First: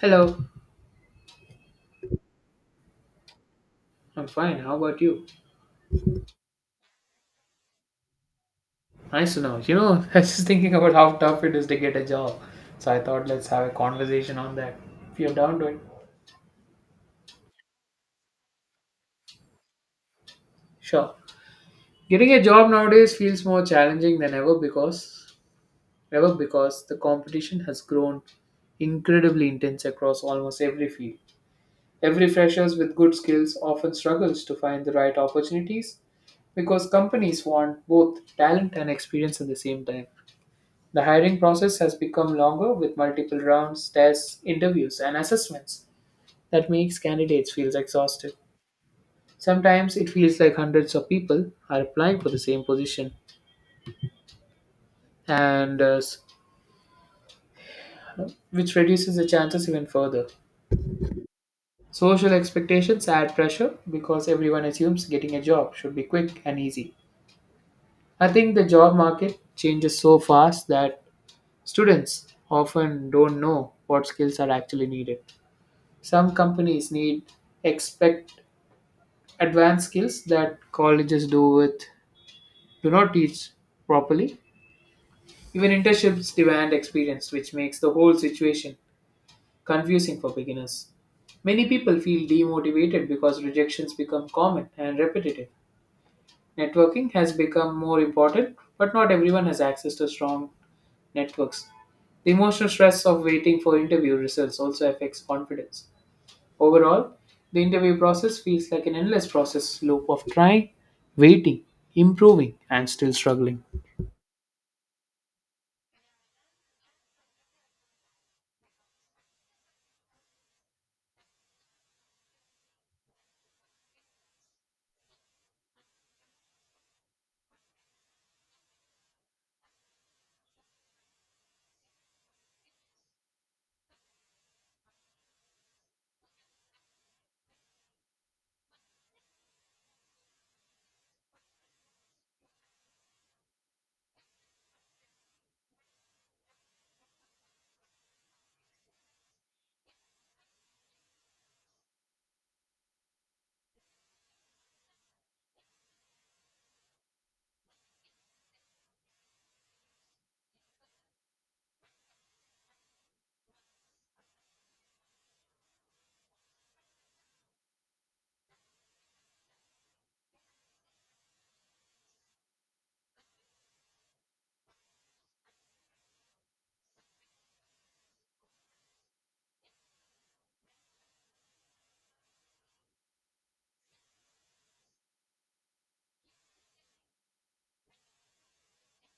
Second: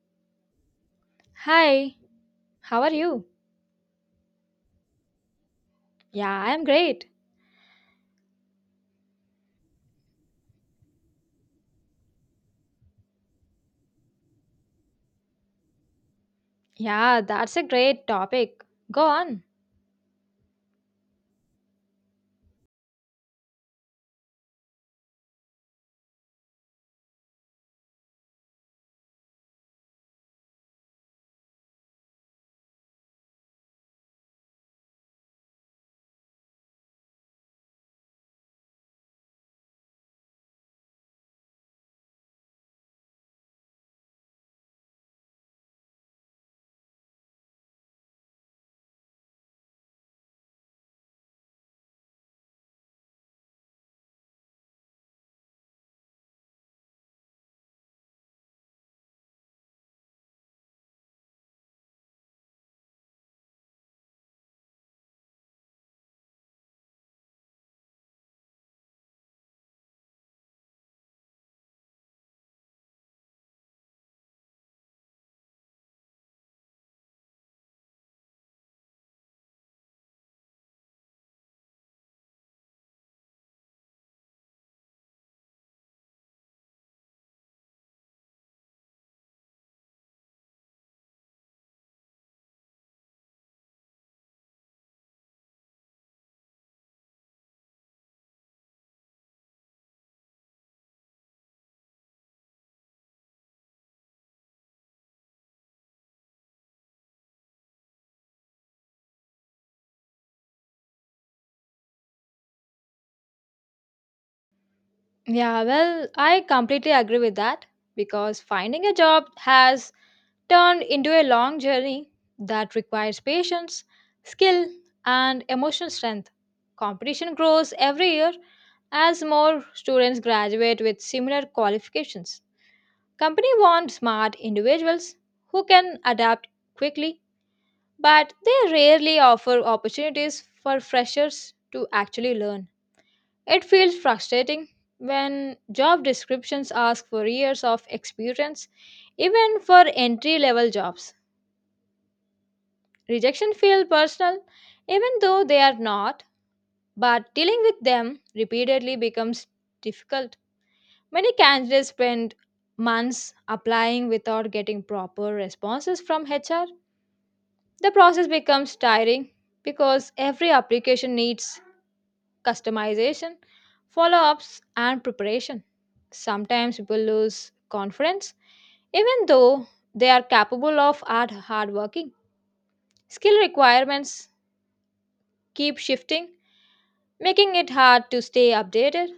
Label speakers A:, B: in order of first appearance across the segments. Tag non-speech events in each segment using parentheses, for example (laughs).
A: Hello,
B: Hi, how are you?
A: I'm fine. How about you?
B: Yeah, I'm great.
A: Nice to know. (laughs) I was just thinking about how tough it is to get a job. So I thought let's have a conversation on that. If you're down to it.
B: Yeah, that's a great topic. Go on.
A: Sure. Getting a job nowadays feels more challenging than ever because the competition has grown incredibly intense across almost every field. Every freshers with good skills often struggles to find the right opportunities because companies want both talent and experience at the same time. The hiring process has become longer with multiple rounds, tests, interviews, and assessments that makes candidates feel exhausted. Sometimes it feels like hundreds of people are applying for the same position, and uh, s- which reduces the chances even further. Social expectations add pressure because everyone assumes getting a job should be quick and easy. I think the job market changes so fast that students often don't know what skills are actually needed. Some companies need expect advanced skills that colleges do not teach properly. Even internships demand experience, which makes the whole situation confusing for beginners. Many people feel demotivated because rejections become common and repetitive. Networking has become more important, but not everyone has access to strong networks. The emotional stress of waiting for interview results also affects confidence. Overall, the interview process feels like an endless process loop of trying, waiting, improving, and still struggling.
B: Yeah, well, I completely agree with that because finding a job has turned into a long journey that requires patience, skill, and emotional strength. Competition grows every year as more students graduate with similar qualifications. Company want smart individuals who can adapt quickly but they rarely offer opportunities for freshers to actually learn. It feels frustrating when job descriptions ask for years of experience, even for entry level jobs. Rejection feels personal, even though they are not, but dealing with them repeatedly becomes difficult. Many candidates spend months applying without getting proper responses from HR. The process becomes tiring because every application needs customization, follow ups, and preparation. Sometimes people lose confidence even though they are capable of hard working. Skill requirements keep shifting, making it hard to stay updated.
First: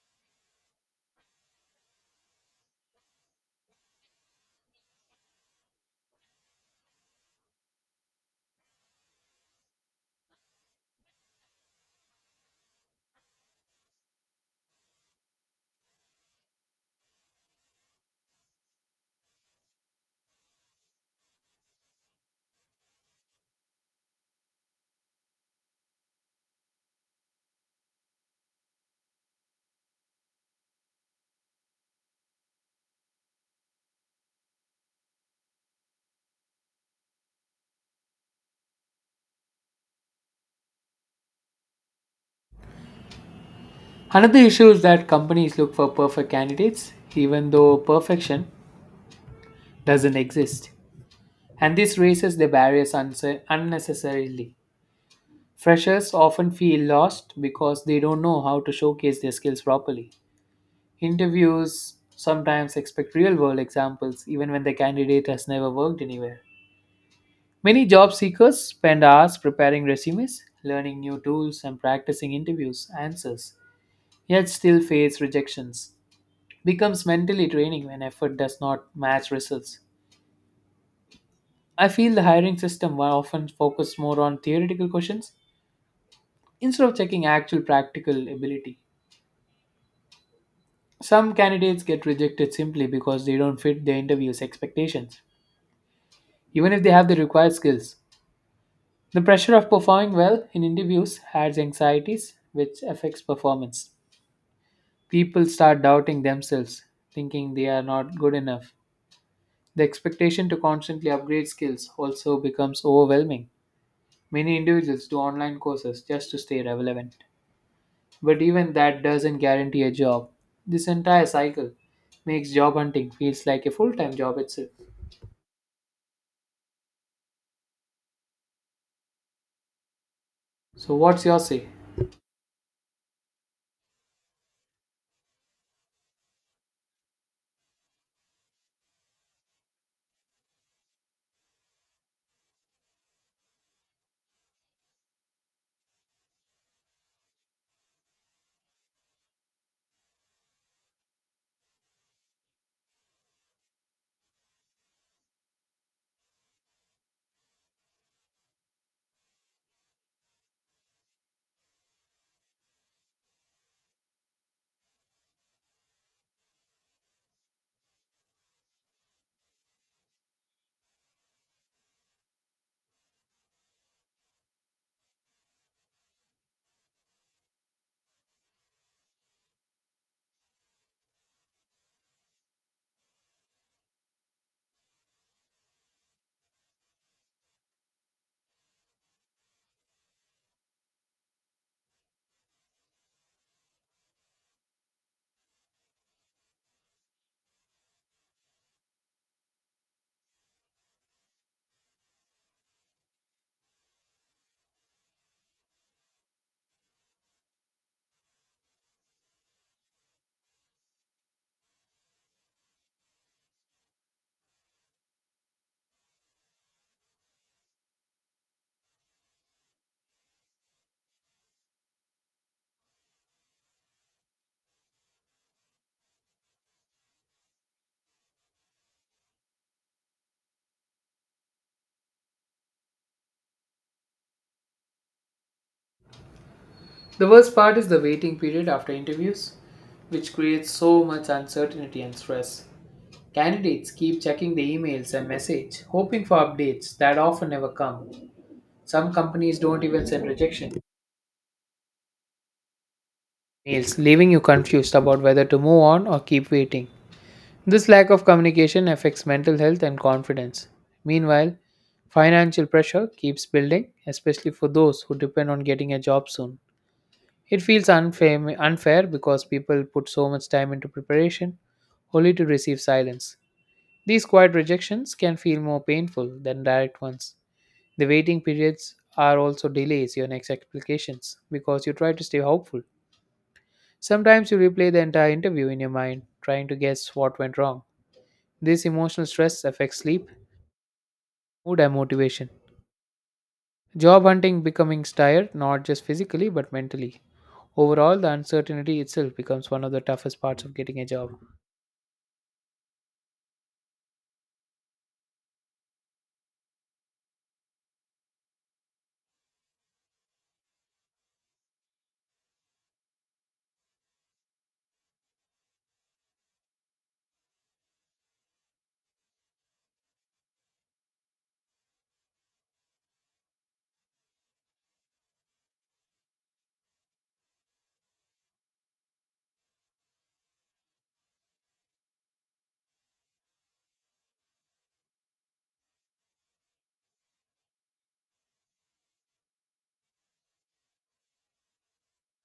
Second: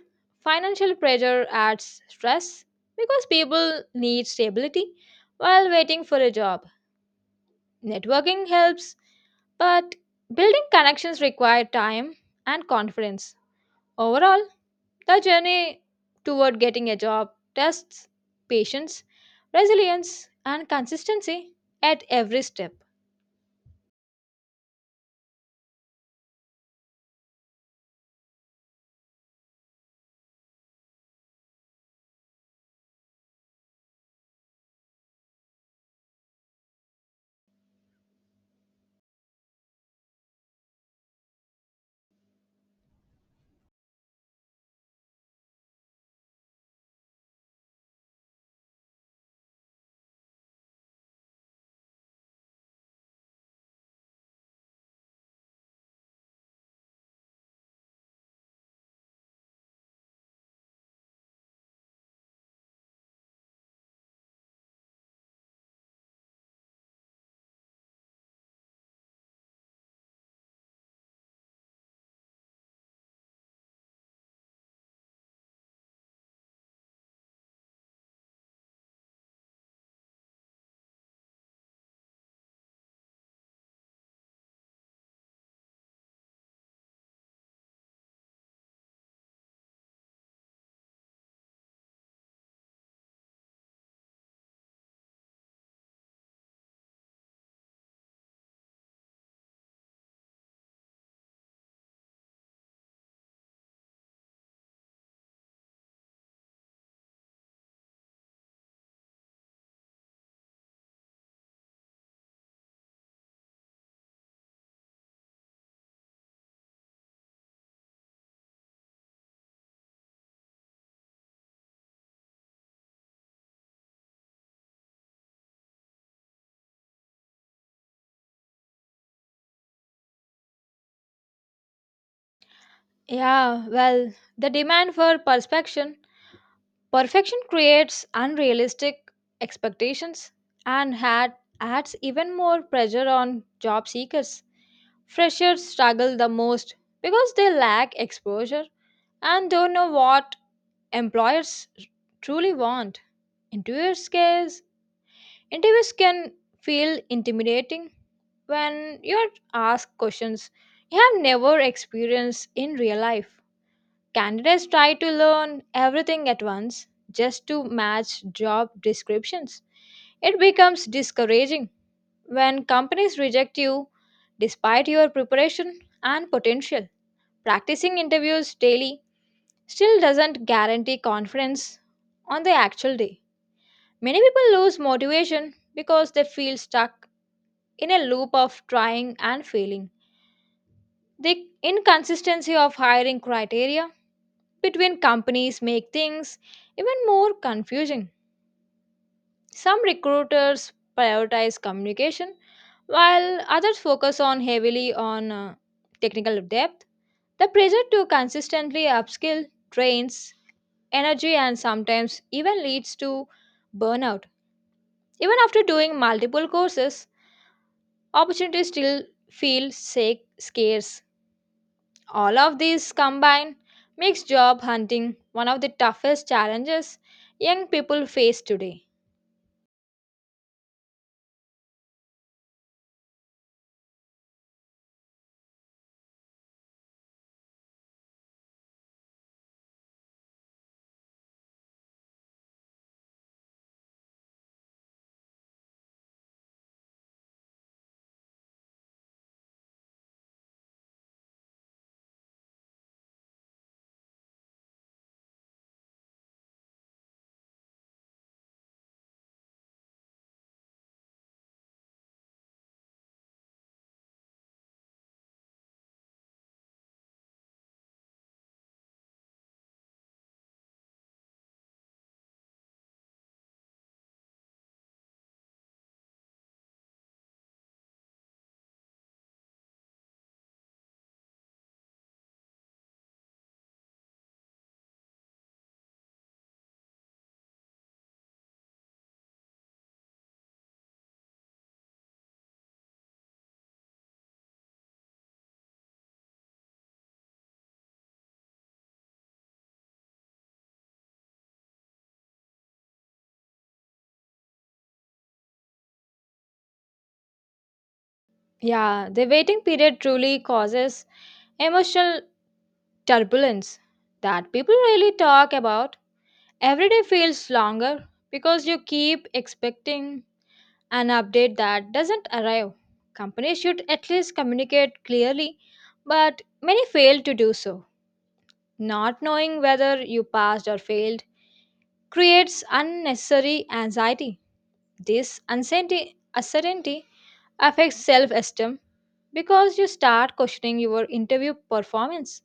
B: Financial pressure adds stress because people need stability while waiting for a job. Networking helps, but building connections require time and confidence. Overall, the journey toward getting a job tests patience, resilience, and consistency at every step.
A: Another issue is that companies look for perfect candidates, even though perfection doesn't exist. And this raises the barriers unnecessarily. Freshers often feel lost because they don't know how to showcase their skills properly. Interviews sometimes expect real world examples, even when the candidate has never worked anywhere. Many job seekers spend hours preparing resumes, learning new tools, and practicing interviews answers, yet still face rejections. Becomes mentally draining when effort does not match results. I feel the hiring system were often focused more on theoretical questions instead of checking actual practical ability. Some candidates get rejected simply because they don't fit the interview's expectations, even if they have the required skills. The pressure of performing well in interviews adds anxieties, which affects performance. People start doubting themselves, thinking they are not good enough. The expectation to constantly upgrade skills also becomes overwhelming. Many individuals do online courses just to stay relevant. But even that doesn't guarantee a job. This entire cycle makes job hunting feels like a full-time job itself. So what's your say?
B: Yeah, well, the demand for perfection. Perfection creates unrealistic expectations and adds even more pressure on job seekers. Freshers struggle the most because they lack exposure and don't know what employers truly want. In 2 years' case, interviews can feel intimidating when you're asked questions you have never experienced in real life. Candidates try to learn everything at once just to match job descriptions. It becomes discouraging when companies reject you despite your preparation and potential. Practicing interviews daily still doesn't guarantee confidence on the actual day. Many people lose motivation because they feel stuck in a loop of trying and failing. The inconsistency of hiring criteria between companies make things even more confusing. Some recruiters prioritize communication while others focus on heavily on technical depth. The pressure to consistently upskill drains energy and sometimes even leads to burnout. Even after doing multiple courses, opportunities still feel scarce. All of these combined makes job hunting one of the toughest challenges young people face today.
A: The worst part is the waiting period after interviews, which creates so much uncertainty and stress. Candidates keep checking the emails and message, hoping for updates that often never come. Some companies don't even send rejection mails, leaving you confused about whether to move on or keep waiting. This lack of communication affects mental health and confidence. Meanwhile, financial pressure keeps building, especially for those who depend on getting a job soon. It feels unfair because people put so much time into preparation only to receive silence. These quiet rejections can feel more painful than direct ones. The waiting periods are also delays your next applications because you try to stay hopeful. Sometimes you replay the entire interview in your mind, trying to guess what went wrong. This emotional stress affects sleep, mood, and motivation. Job hunting becomes tired not just physically but mentally. Overall, the uncertainty itself becomes one of the toughest parts of getting a job.
B: Yeah, the waiting period truly causes emotional turbulence that people really talk about. Every day feels longer because you keep expecting an update that doesn't arrive. Companies should at least communicate clearly, but many fail to do so. Not knowing whether you passed or failed creates unnecessary anxiety. This uncertainty affects self esteem because you start questioning your interview performance.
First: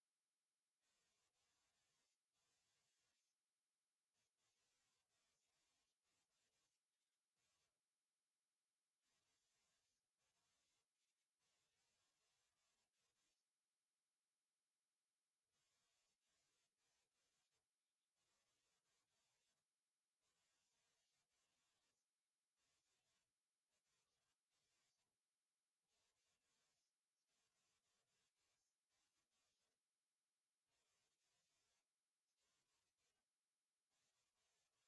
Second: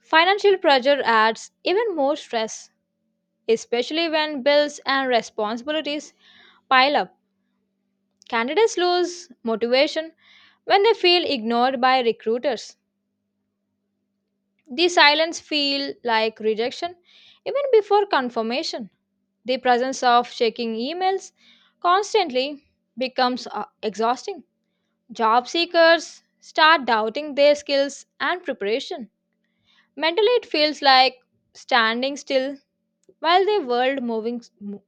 B: Financial pressure adds even more stress, especially when bills and responsibilities pile up. Candidates lose motivation when they feel ignored by recruiters. The silence feels like rejection even before confirmation. The presence of checking emails constantly becomes exhausting. Job seekers start doubting their skills and preparation. Mentally, it feels like standing still while the world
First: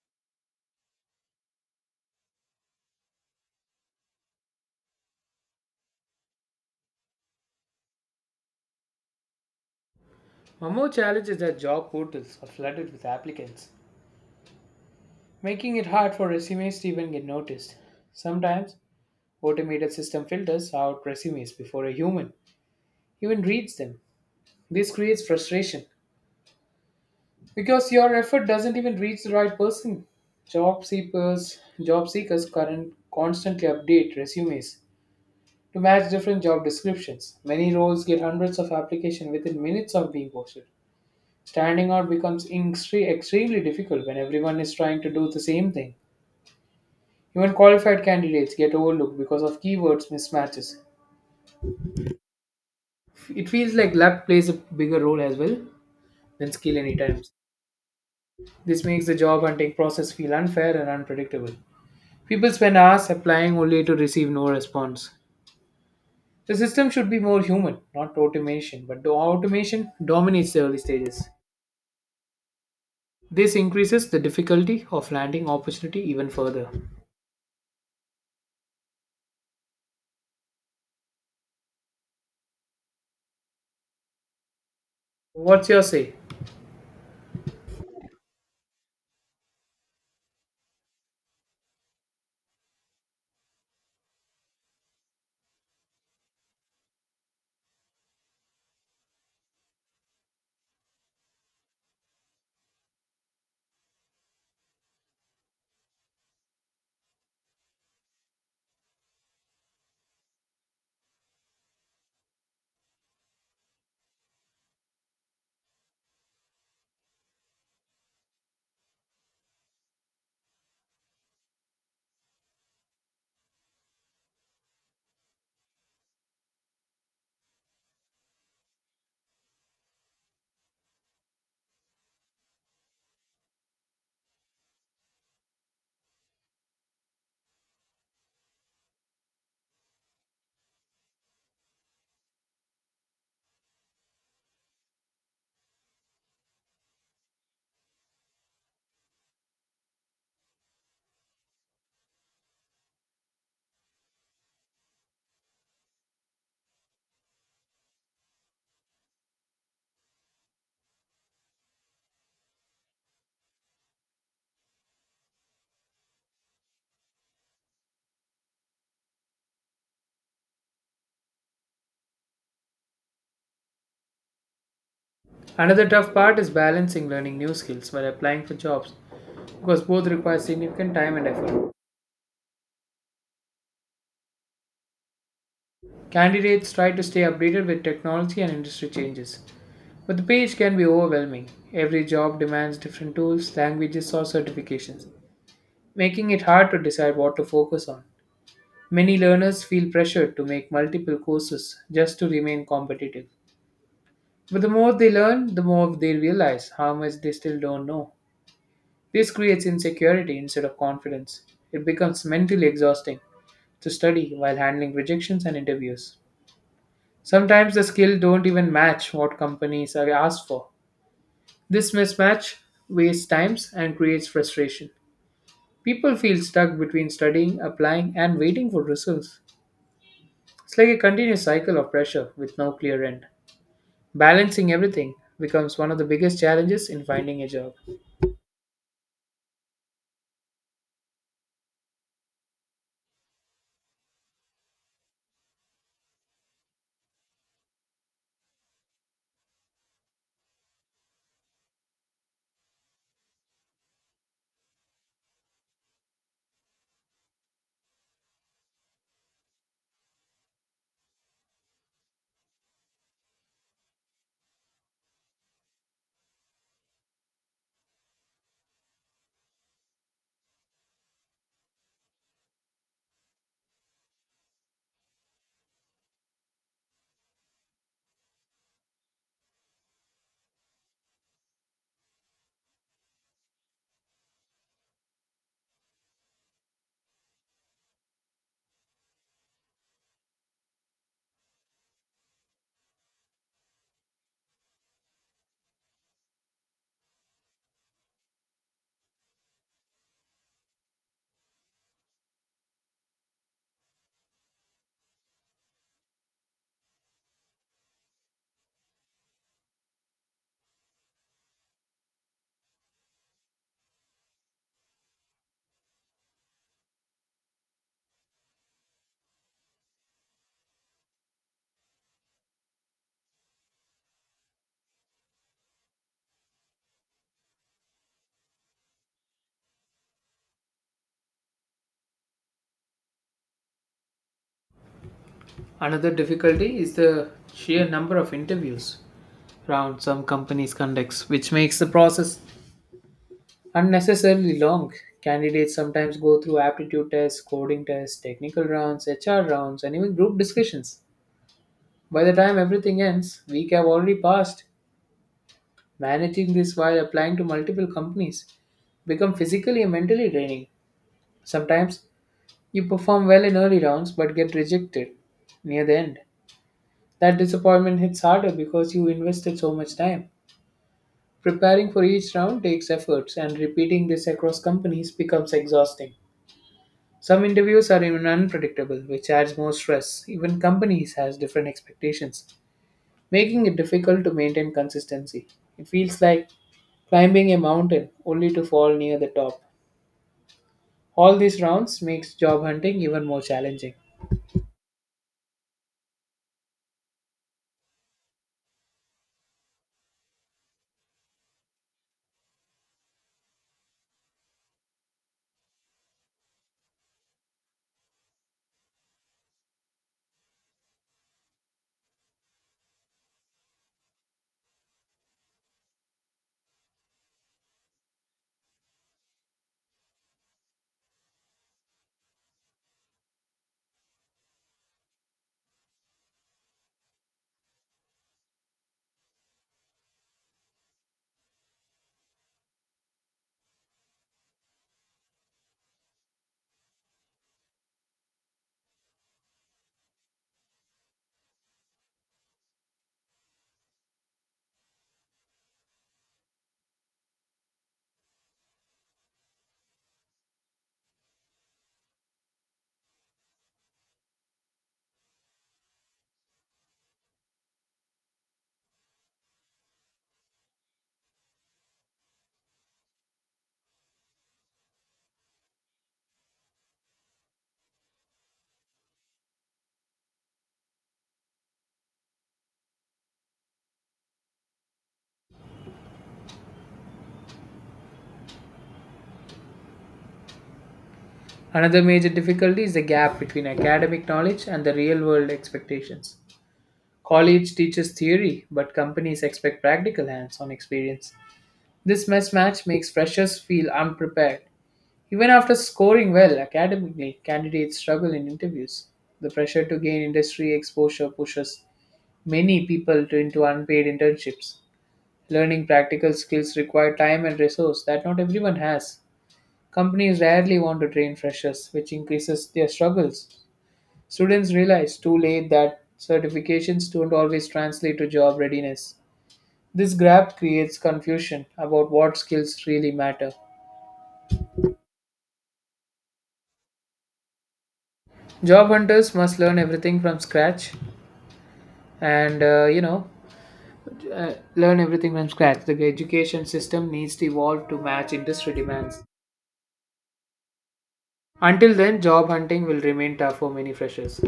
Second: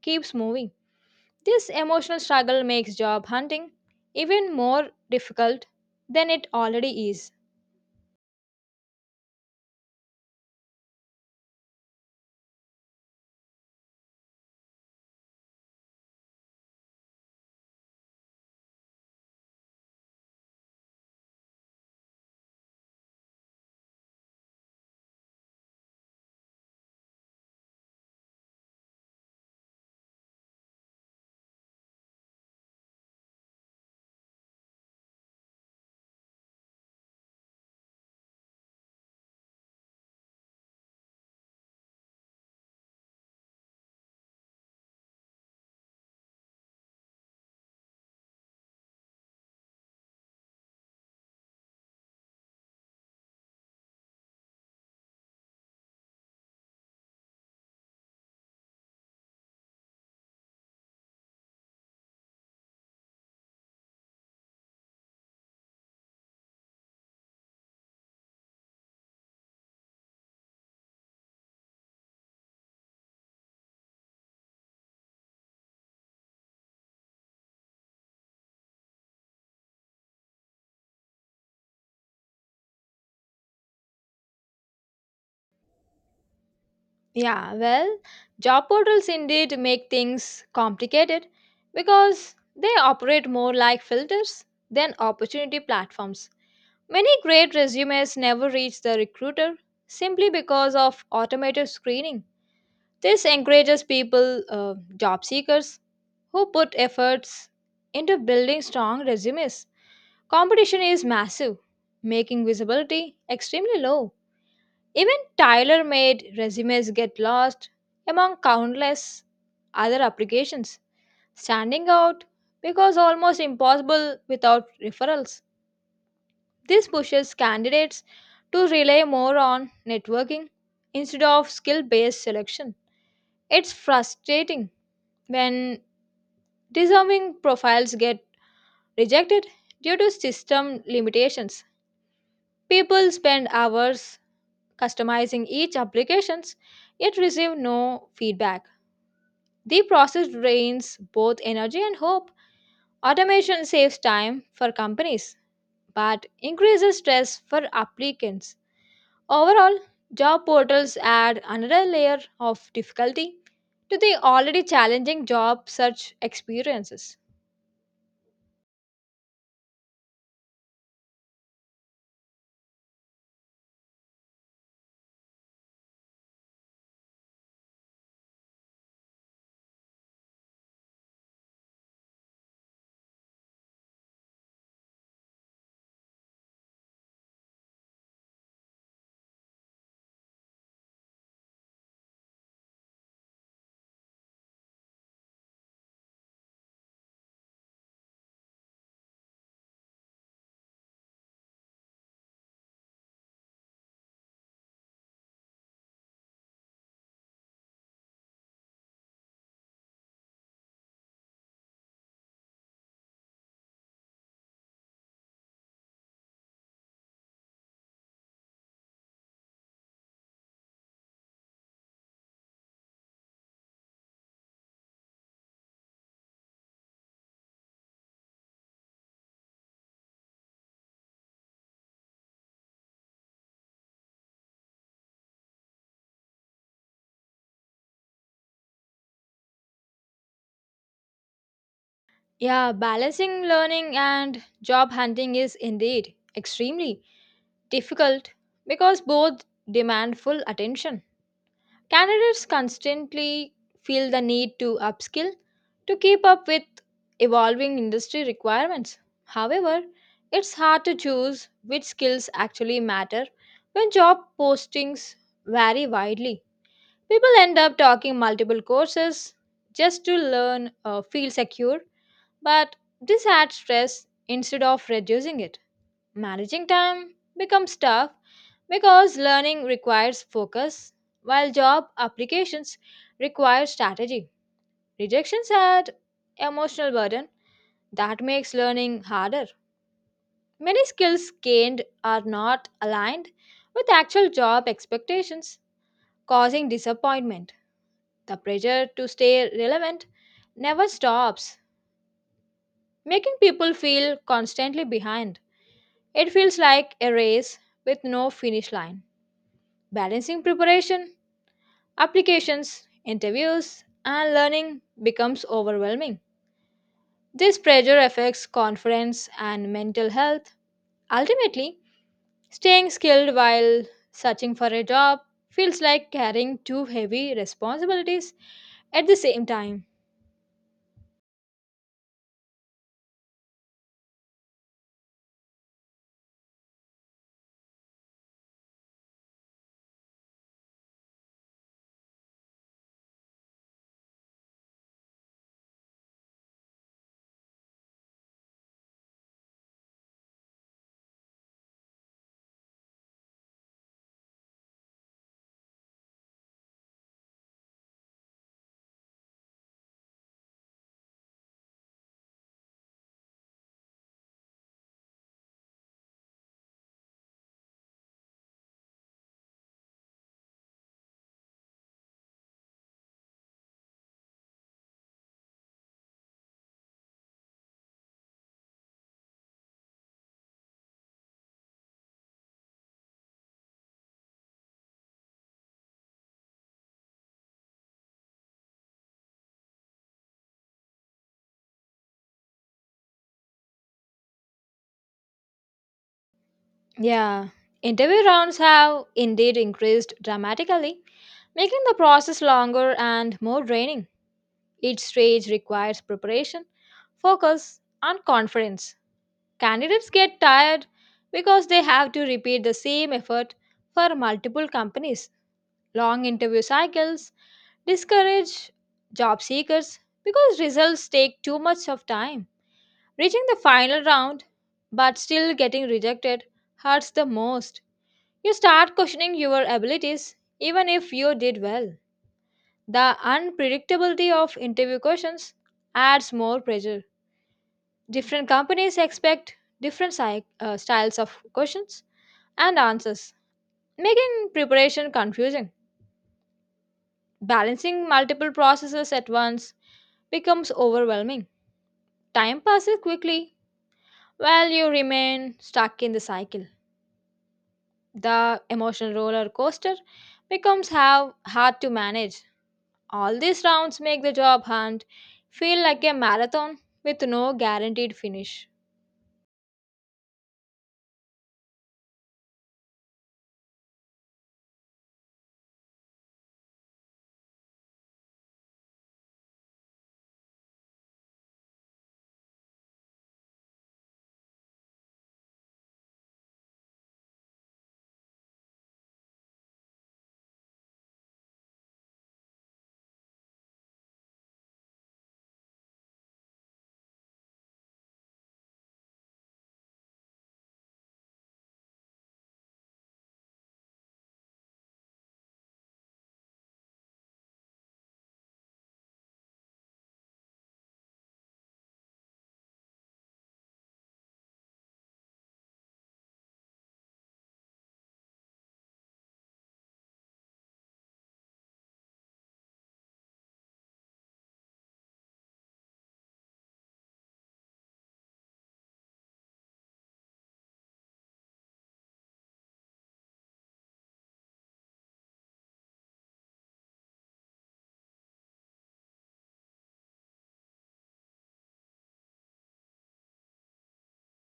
B: keeps moving. This emotional struggle makes job hunting even more difficult than it already is.
A: One more challenge is that job portals are flooded with applicants, making it hard for resumes to even get noticed. Sometimes automated system filters out resumes before a human even reads them. This creates frustration because your effort doesn't even reach the right person. Job seekers current constantly update resumes to match different job descriptions. Many roles get hundreds of applications within minutes of being posted. Standing out becomes extremely difficult when everyone is trying to do the same thing. Even qualified candidates get overlooked because of keywords mismatches. It feels like luck plays a bigger role as well than skill any times. This makes the job hunting process feel unfair and unpredictable. People spend hours applying only to receive no response. The system should be more human, not automation, but the automation dominates the early stages. This increases the difficulty of landing opportunity even further. What's your say?
B: Yeah, well, job portals indeed make things complicated because they operate more like filters than opportunity platforms. Many great resumes never reach the recruiter simply because of automated screening. This encourages job seekers, who put efforts into building strong resumes. Competition is massive, making visibility extremely low. Even tailor made resumes get lost among countless other applications, standing out because almost impossible without referrals. This pushes candidates to rely more on networking instead of skill based selection. It's frustrating when deserving profiles get rejected due to system limitations. People spend hours customizing each applications yet receive no feedback. The process drains both energy and hope. Automation saves time for companies but increases stress for applicants. Overall, job portals add another layer of difficulty to the already challenging job search experiences.
A: Another tough part is balancing learning new skills while applying for jobs because both require significant time and effort. Candidates try to stay updated with technology and industry changes, but the page can be overwhelming. Every job demands different tools, languages, or certifications, making it hard to decide what to focus on. Many learners feel pressured to make multiple courses just to remain competitive. But the more they learn, the more they realize how much they still don't know. This creates insecurity instead of confidence. It becomes mentally exhausting to study while handling rejections and interviews. Sometimes the skills don't even match what companies are asked for. This mismatch wastes time and creates frustration. People feel stuck between studying, applying, and waiting for results. It's like a continuous cycle of pressure with no clear end. Balancing everything becomes one of the biggest challenges in finding a job.
B: Yeah, balancing learning and job hunting is indeed extremely difficult because both demand full attention. Candidates constantly feel the need to upskill to keep up with evolving industry requirements. However, it's hard to choose which skills actually matter when job postings vary widely. People end up taking multiple courses just to feel secure, but this adds stress instead of reducing it. Managing time becomes tough because learning requires focus while job applications require strategy. Rejections add emotional burden that makes learning harder. Many skills gained are not aligned with actual job expectations, causing disappointment. The pressure to stay relevant never stops, making people feel constantly behind. It feels like a race with no finish line. Balancing preparation, applications, interviews, and learning becomes overwhelming. This pressure affects confidence and mental health. Ultimately, staying skilled while searching for a job feels like carrying too heavy responsibilities at the same time.
A: Another difficulty is the sheer number of interviews rounds some companies conduct, which makes the process unnecessarily long. Candidates sometimes go through aptitude tests, coding tests, technical rounds, HR rounds, and even group discussions. By the time everything ends, week have already passed. Managing this while applying to multiple companies become physically and mentally draining. Sometimes you perform well in early rounds but get rejected near the end. That disappointment hits harder because you invested so much time. Preparing for each round takes efforts, and repeating this across companies becomes exhausting. Some interviews are even unpredictable, which adds more stress. Even companies has different expectations, making it difficult to maintain consistency. It feels like climbing a mountain only to fall near the top. All these rounds makes job hunting even more challenging.
B: Yeah, interview rounds have indeed increased dramatically, making the process longer and more draining. Each stage requires preparation, focus, and confidence. Candidates get tired because they have to repeat the same effort for multiple companies. Long interview cycles discourage job seekers because results take too much of time. Reaching the final round but still getting rejected hurts the most. You start questioning your abilities even if you did well. The unpredictability of interview questions adds more pressure. Different companies expect different styles of questions and answers, making preparation confusing. Balancing multiple processes at once becomes overwhelming. Time passes quickly while you remain stuck in the cycle. The emotional roller coaster becomes how hard to manage. All these rounds make the job hunt feel like a marathon with no guaranteed finish.
A: Another major difficulty is the gap between academic knowledge and the real world expectations. College teaches theory, but companies expect practical hands on experience. This mismatch makes freshers feel unprepared. Even after scoring well academically, candidates struggle in interviews. The pressure to gain industry exposure pushes many people to, into unpaid internships. Learning practical skills require time and resource that not everyone has. Companies rarely want to train freshers, which increases their struggles. Students realize too late that certifications don't always translate to job readiness. This gap creates confusion about what skills really matter. Job hunters must learn everything from scratch and learn everything from scratch. The education system needs to evolve to match industry demands. Until then, job hunting will remain tough for many freshers.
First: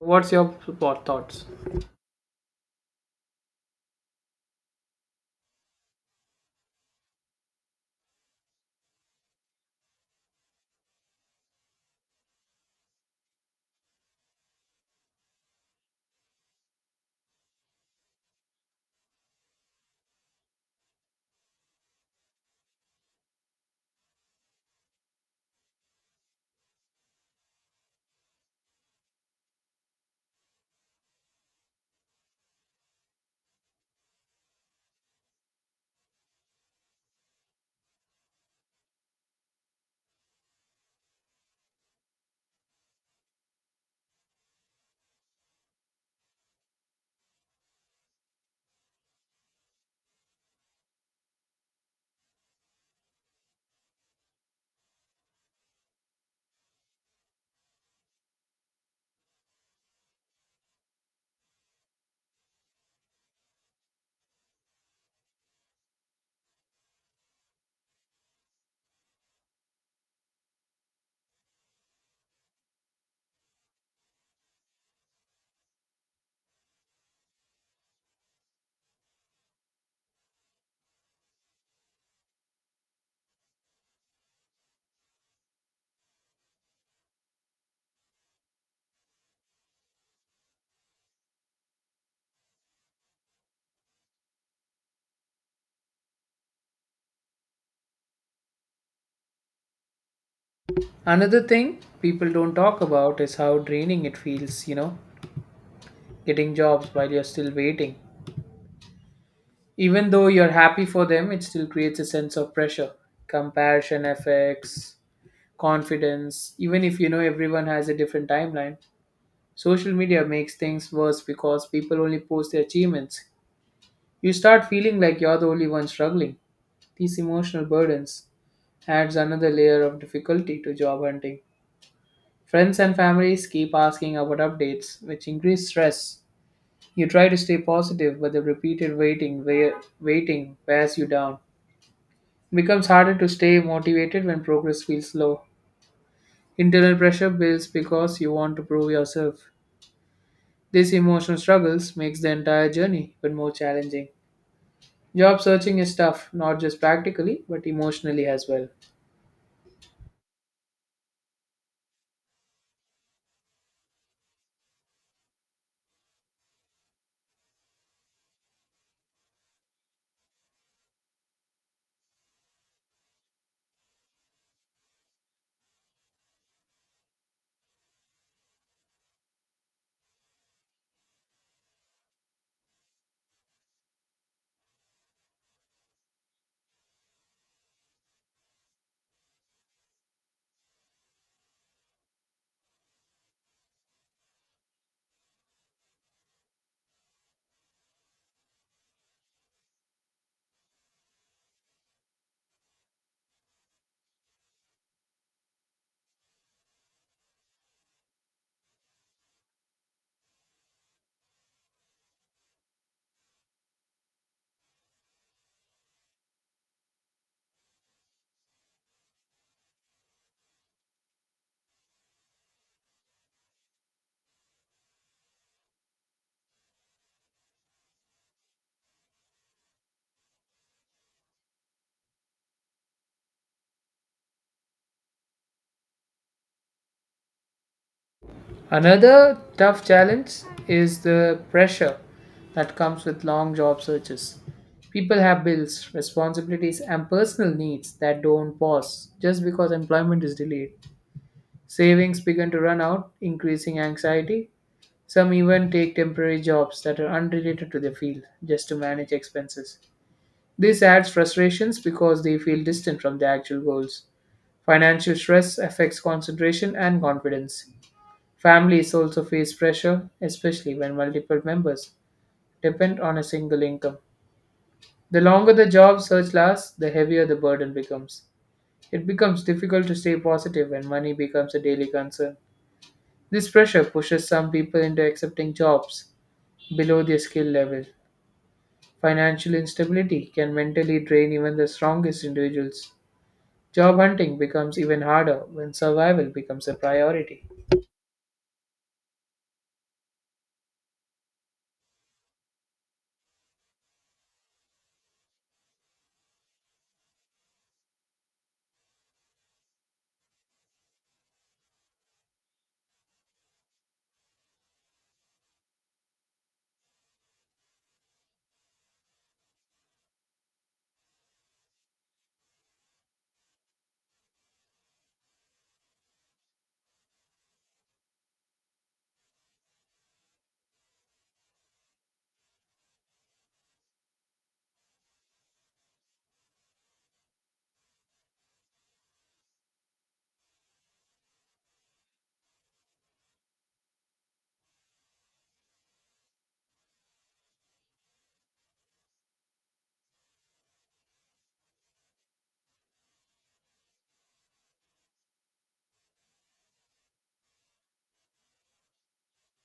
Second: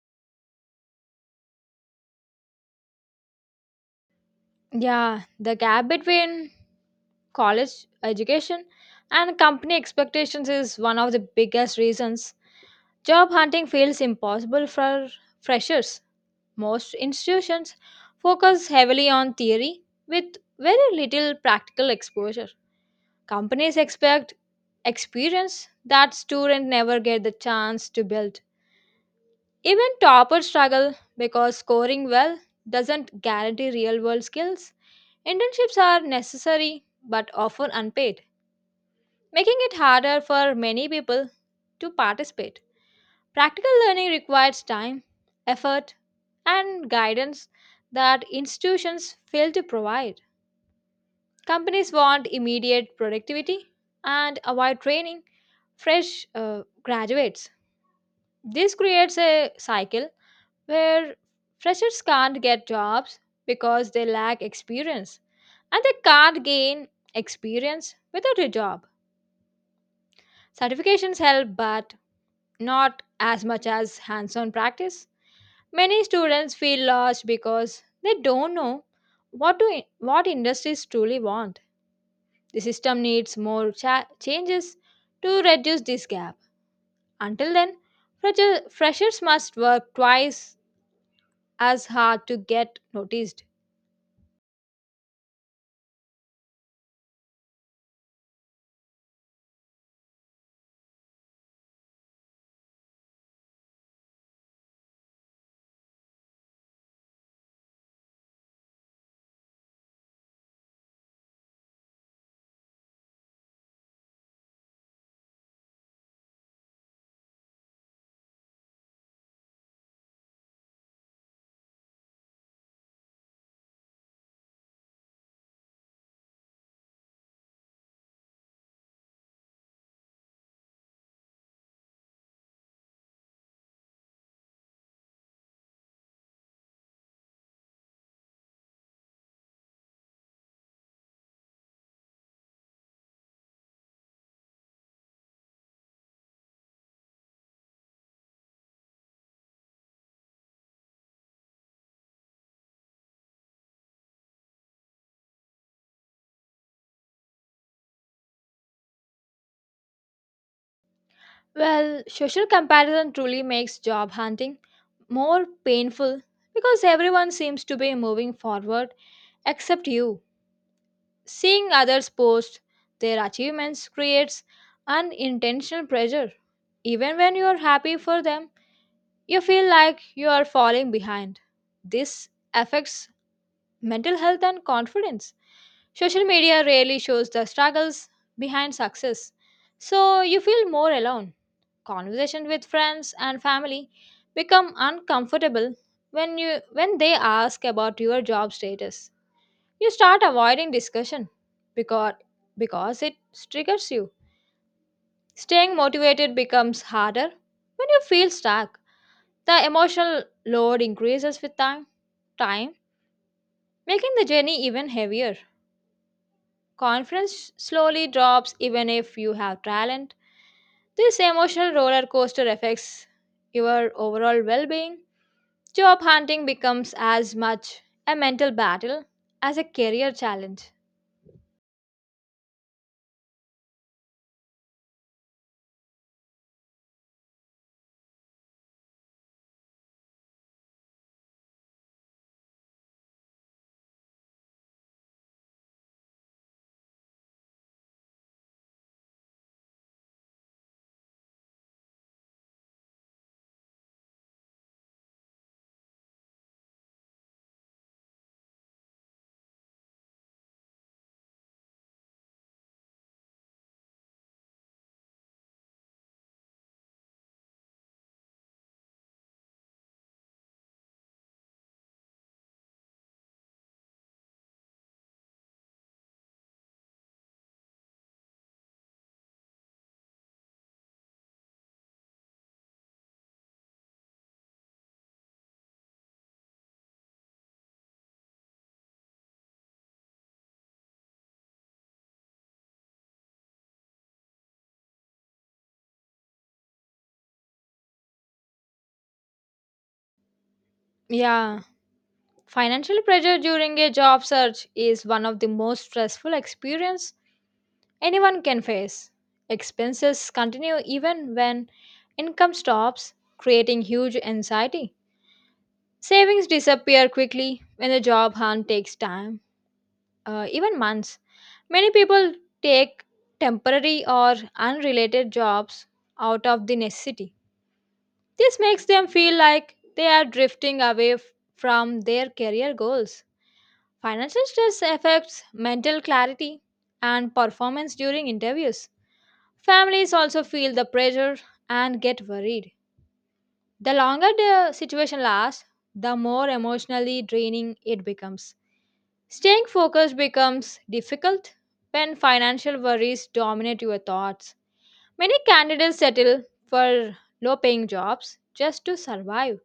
A: What's your thoughts?
B: Yeah, the gap between college education and company expectations is one of the biggest reasons job hunting feels impossible for freshers. Most institutions focus heavily on theory with very little practical exposure. Companies expect experience that students never get the chance to build. Even toppers struggle because scoring well doesn't guarantee real world skills. Internships are necessary but often unpaid, making it harder for many people to participate. Practical learning requires time, effort, and guidance that institutions fail to provide. Companies want immediate productivity and avoid training fresh graduates. This creates a cycle where freshers can't get jobs because they lack experience and they can't gain experience without a job. Certifications help, but not as much as hands on practice. Many students feel lost because they don't know what industries truly want. The system needs more changes to reduce this gap. Until then, freshers must work twice as hard to get noticed.
A: Another thing people don't talk about is how draining it feels, getting jobs while you're still waiting. Even though you're happy for them, it still creates a sense of pressure, comparison effects, confidence, even if you know everyone has a different timeline. Social media makes things worse because people only post their achievements. You start feeling like you're the only one struggling. These emotional burdens adds another layer of difficulty to job hunting. Friends and families keep asking about updates, which increase stress. You try to stay positive, but the repeated waiting wears you down. It becomes harder to stay motivated when progress feels slow. Internal pressure builds because you want to prove yourself. These emotional struggles makes the entire journey even more challenging. Job searching is tough, not just practically, but emotionally as well.
B: Well, social comparison truly makes job hunting more painful because everyone seems to be moving forward except you. Seeing others post their achievements creates an intentional pressure. Even when you are happy for them, you feel like you are falling behind. This affects mental health and confidence. Social media rarely shows the struggles behind success, so you feel more alone. Conversations with friends and family become uncomfortable when you when they ask about your job status. You start avoiding discussion because, because it triggers you. Staying motivated becomes harder when you feel stuck. The emotional load increases with time, making the journey even heavier. Confidence slowly drops even if you have talent. This emotional roller coaster affects your overall well being. Job hunting becomes as much a mental battle as a career challenge.
A: Another tough challenge is the pressure that comes with long job searches. People have bills, responsibilities, and personal needs that don't pause just because employment is delayed. Savings begin to run out, increasing anxiety. Some even take temporary jobs that are unrelated to their field just to manage expenses. This adds frustrations because they feel distant from their actual goals. Financial stress affects concentration and confidence. Families also face pressure, especially when multiple members depend on a single income. The longer the job search lasts, the heavier the burden becomes. It becomes difficult to stay positive when money becomes a daily concern. This pressure pushes some people into accepting jobs below their skill level. Financial instability can mentally drain even the strongest individuals. Job hunting becomes even harder when survival becomes a priority.
B: Yeah, financial pressure during a job search is one of the most stressful experience anyone can face. Expenses continue even when income stops, creating huge anxiety. Savings disappear quickly when the job hunt takes even months. Many people take temporary or unrelated jobs out of the necessity. This makes them feel like they are drifting away from their career goals. Financial stress affects mental clarity and performance during interviews. Families also feel the pressure and get worried. The longer the situation lasts, the more emotionally draining it becomes. Staying focused becomes difficult when financial worries dominate your thoughts. Many candidates settle for low paying jobs just to survive.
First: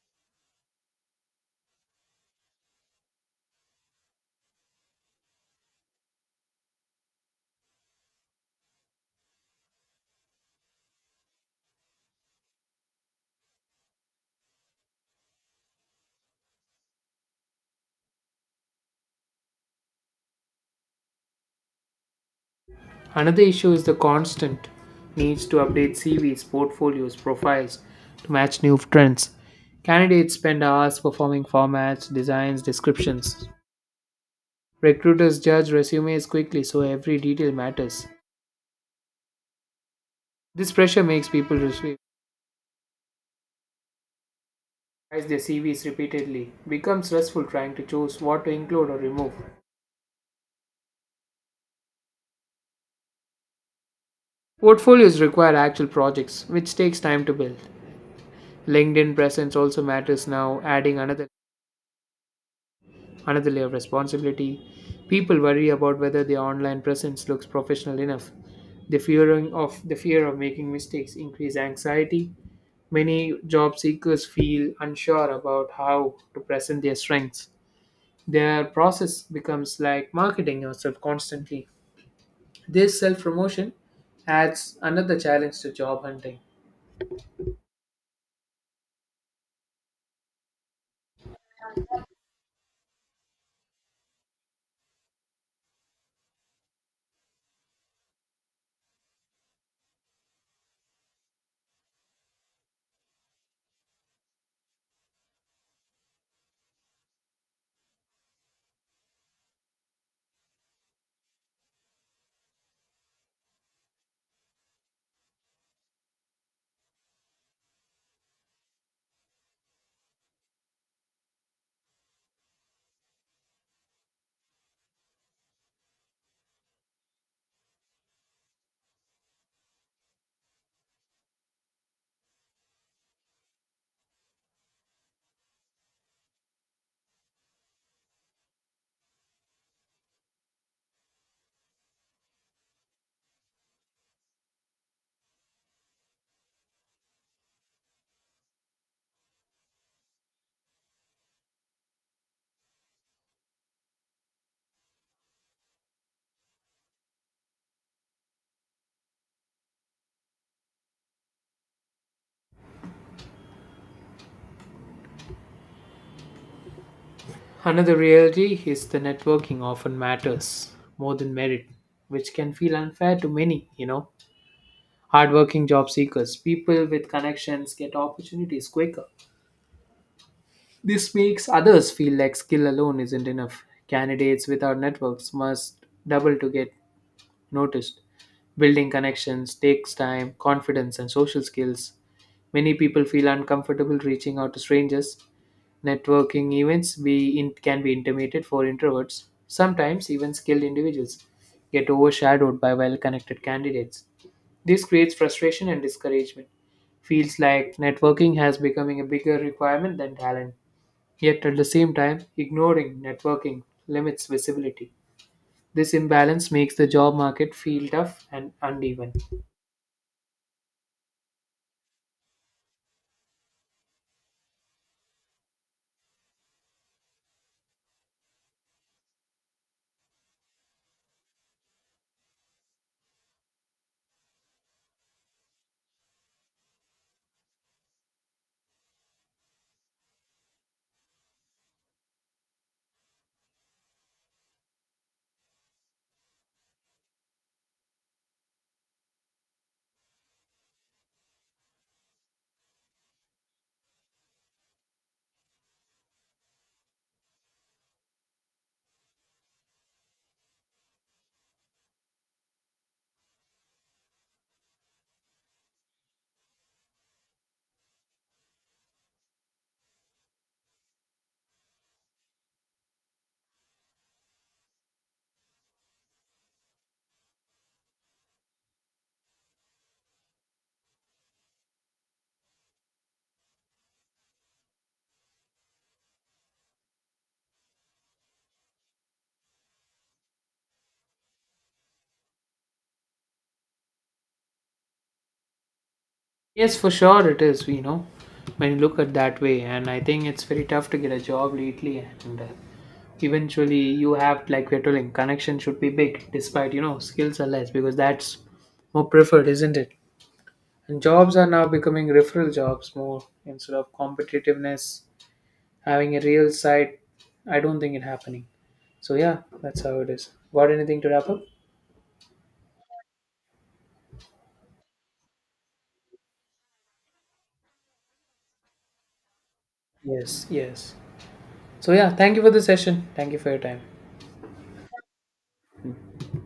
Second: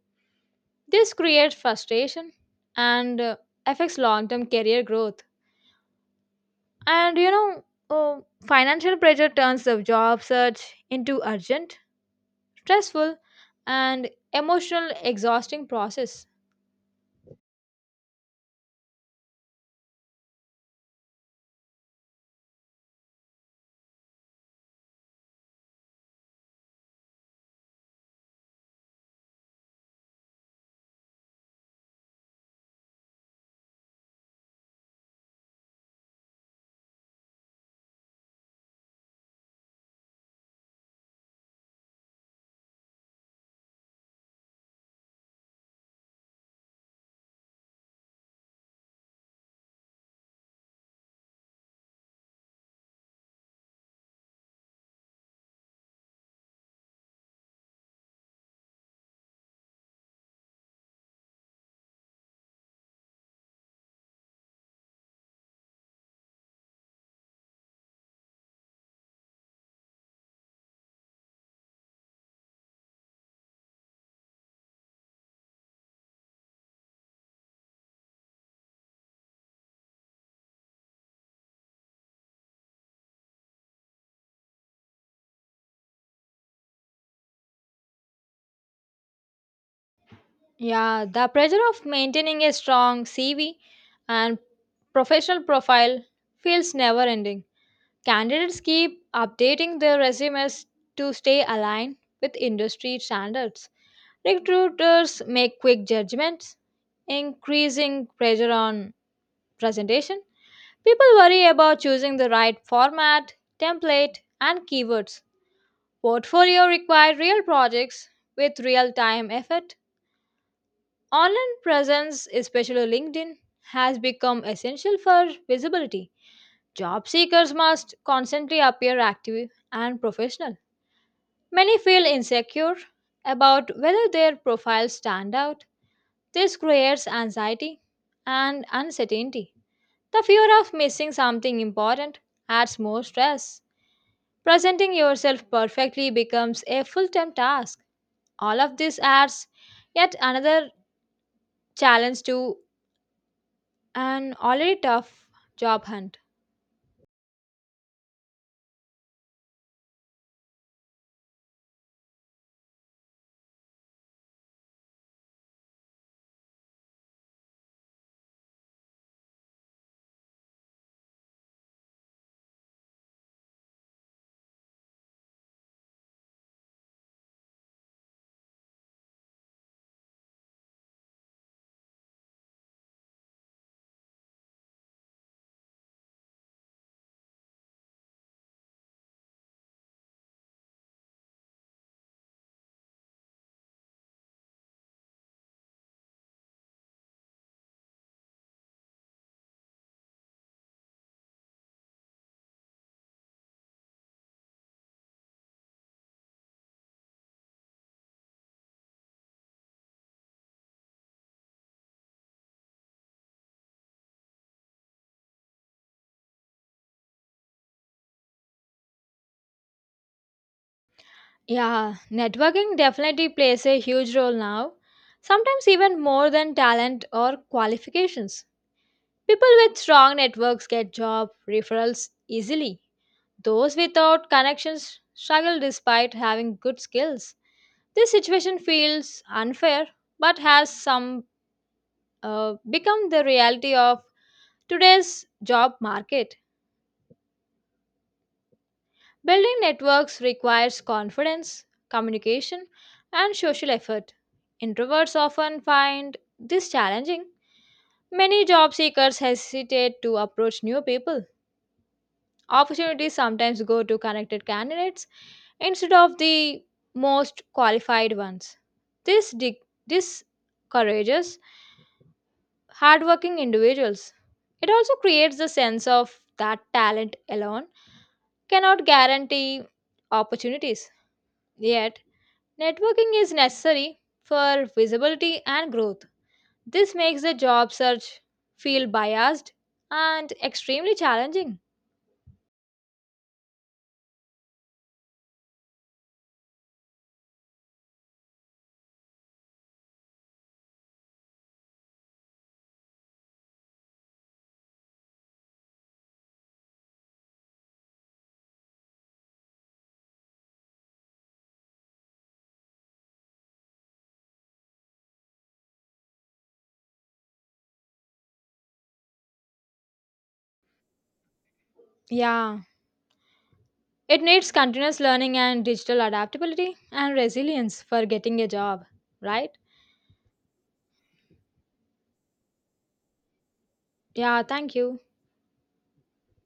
B: This creates frustration and affects long term career growth. And you know, oh, Financial pressure turns the job search into urgent, stressful, and emotional exhausting process.
A: Another issue is the constant needs to update CVs, portfolios, profiles to match new trends. Candidates spend hours performing formats, designs, descriptions. Recruiters judge resumes quickly, so every detail matters. This pressure makes people revise their CVs repeatedly. It becomes stressful trying to choose what to include or remove. Portfolios require actual projects, which takes time to build. LinkedIn presence also matters now, adding another layer of responsibility. People worry about whether their online presence looks professional enough. The fear of making mistakes increase anxiety. Many job seekers feel unsure about how to present their strengths. Their process becomes like marketing yourself constantly. This self-promotion adds another challenge to job hunting.
B: Yeah, the pressure of maintaining a strong CV and professional profile feels never ending. Candidates keep updating their resumes to stay aligned with industry standards. Recruiters make quick judgments, increasing pressure on presentation. People worry about choosing the right format, template, and keywords. Portfolio require real projects with real time effort. Online presence, especially LinkedIn, has become essential for visibility. Job seekers must constantly appear active and professional. Many feel insecure about whether their profiles stand out. This creates anxiety and uncertainty. The fear of missing something important adds more stress. Presenting yourself perfectly becomes a full time task. All of this adds yet another challenge to an already tough job hunt.
A: Another reality is the networking often matters more than merit, which can feel unfair to many, Hardworking job seekers, people with connections get opportunities quicker. This makes others feel like skill alone isn't enough. Candidates without networks must double to get noticed. Building connections takes time, confidence, and social skills. Many people feel uncomfortable reaching out to strangers. Networking events can be intimidated for introverts. Sometimes even skilled individuals get overshadowed by well-connected candidates. This creates frustration and discouragement. Feels like networking has becoming a bigger requirement than talent. Yet at the same time, ignoring networking limits visibility. This imbalance makes the job market feel tough and uneven.
B: Yeah, networking definitely plays a huge role now, sometimes even more than talent or qualifications. People with strong networks get job referrals easily. Those without connections struggle despite having good skills. This situation feels unfair but has some become the reality of today's job market. Building networks requires confidence, communication, and social effort. Introverts often find this challenging. Many job seekers hesitate to approach new people. Opportunities sometimes go to connected candidates instead of the most qualified ones. This discourages hardworking individuals. It also creates the sense of that talent alone cannot guarantee opportunities. Yet, networking is necessary for visibility and growth. This makes the job search feel biased and extremely challenging.
A: Yes, for sure it is, when you look at that way. And I think it's very tough to get a job lately. And eventually, you have, like we're telling, connection should be big despite, skills are less because that's more preferred, isn't it? And jobs are now becoming referral jobs more instead of competitiveness having a real side. I don't think it happening. So yeah, that's how it is. Got anything to wrap up?
B: Yeah, it needs continuous learning and digital adaptability and resilience for getting a job, right?
A: Yes, yes. So yeah, thank you for the session. Thank you for your time.
B: Yeah, thank you.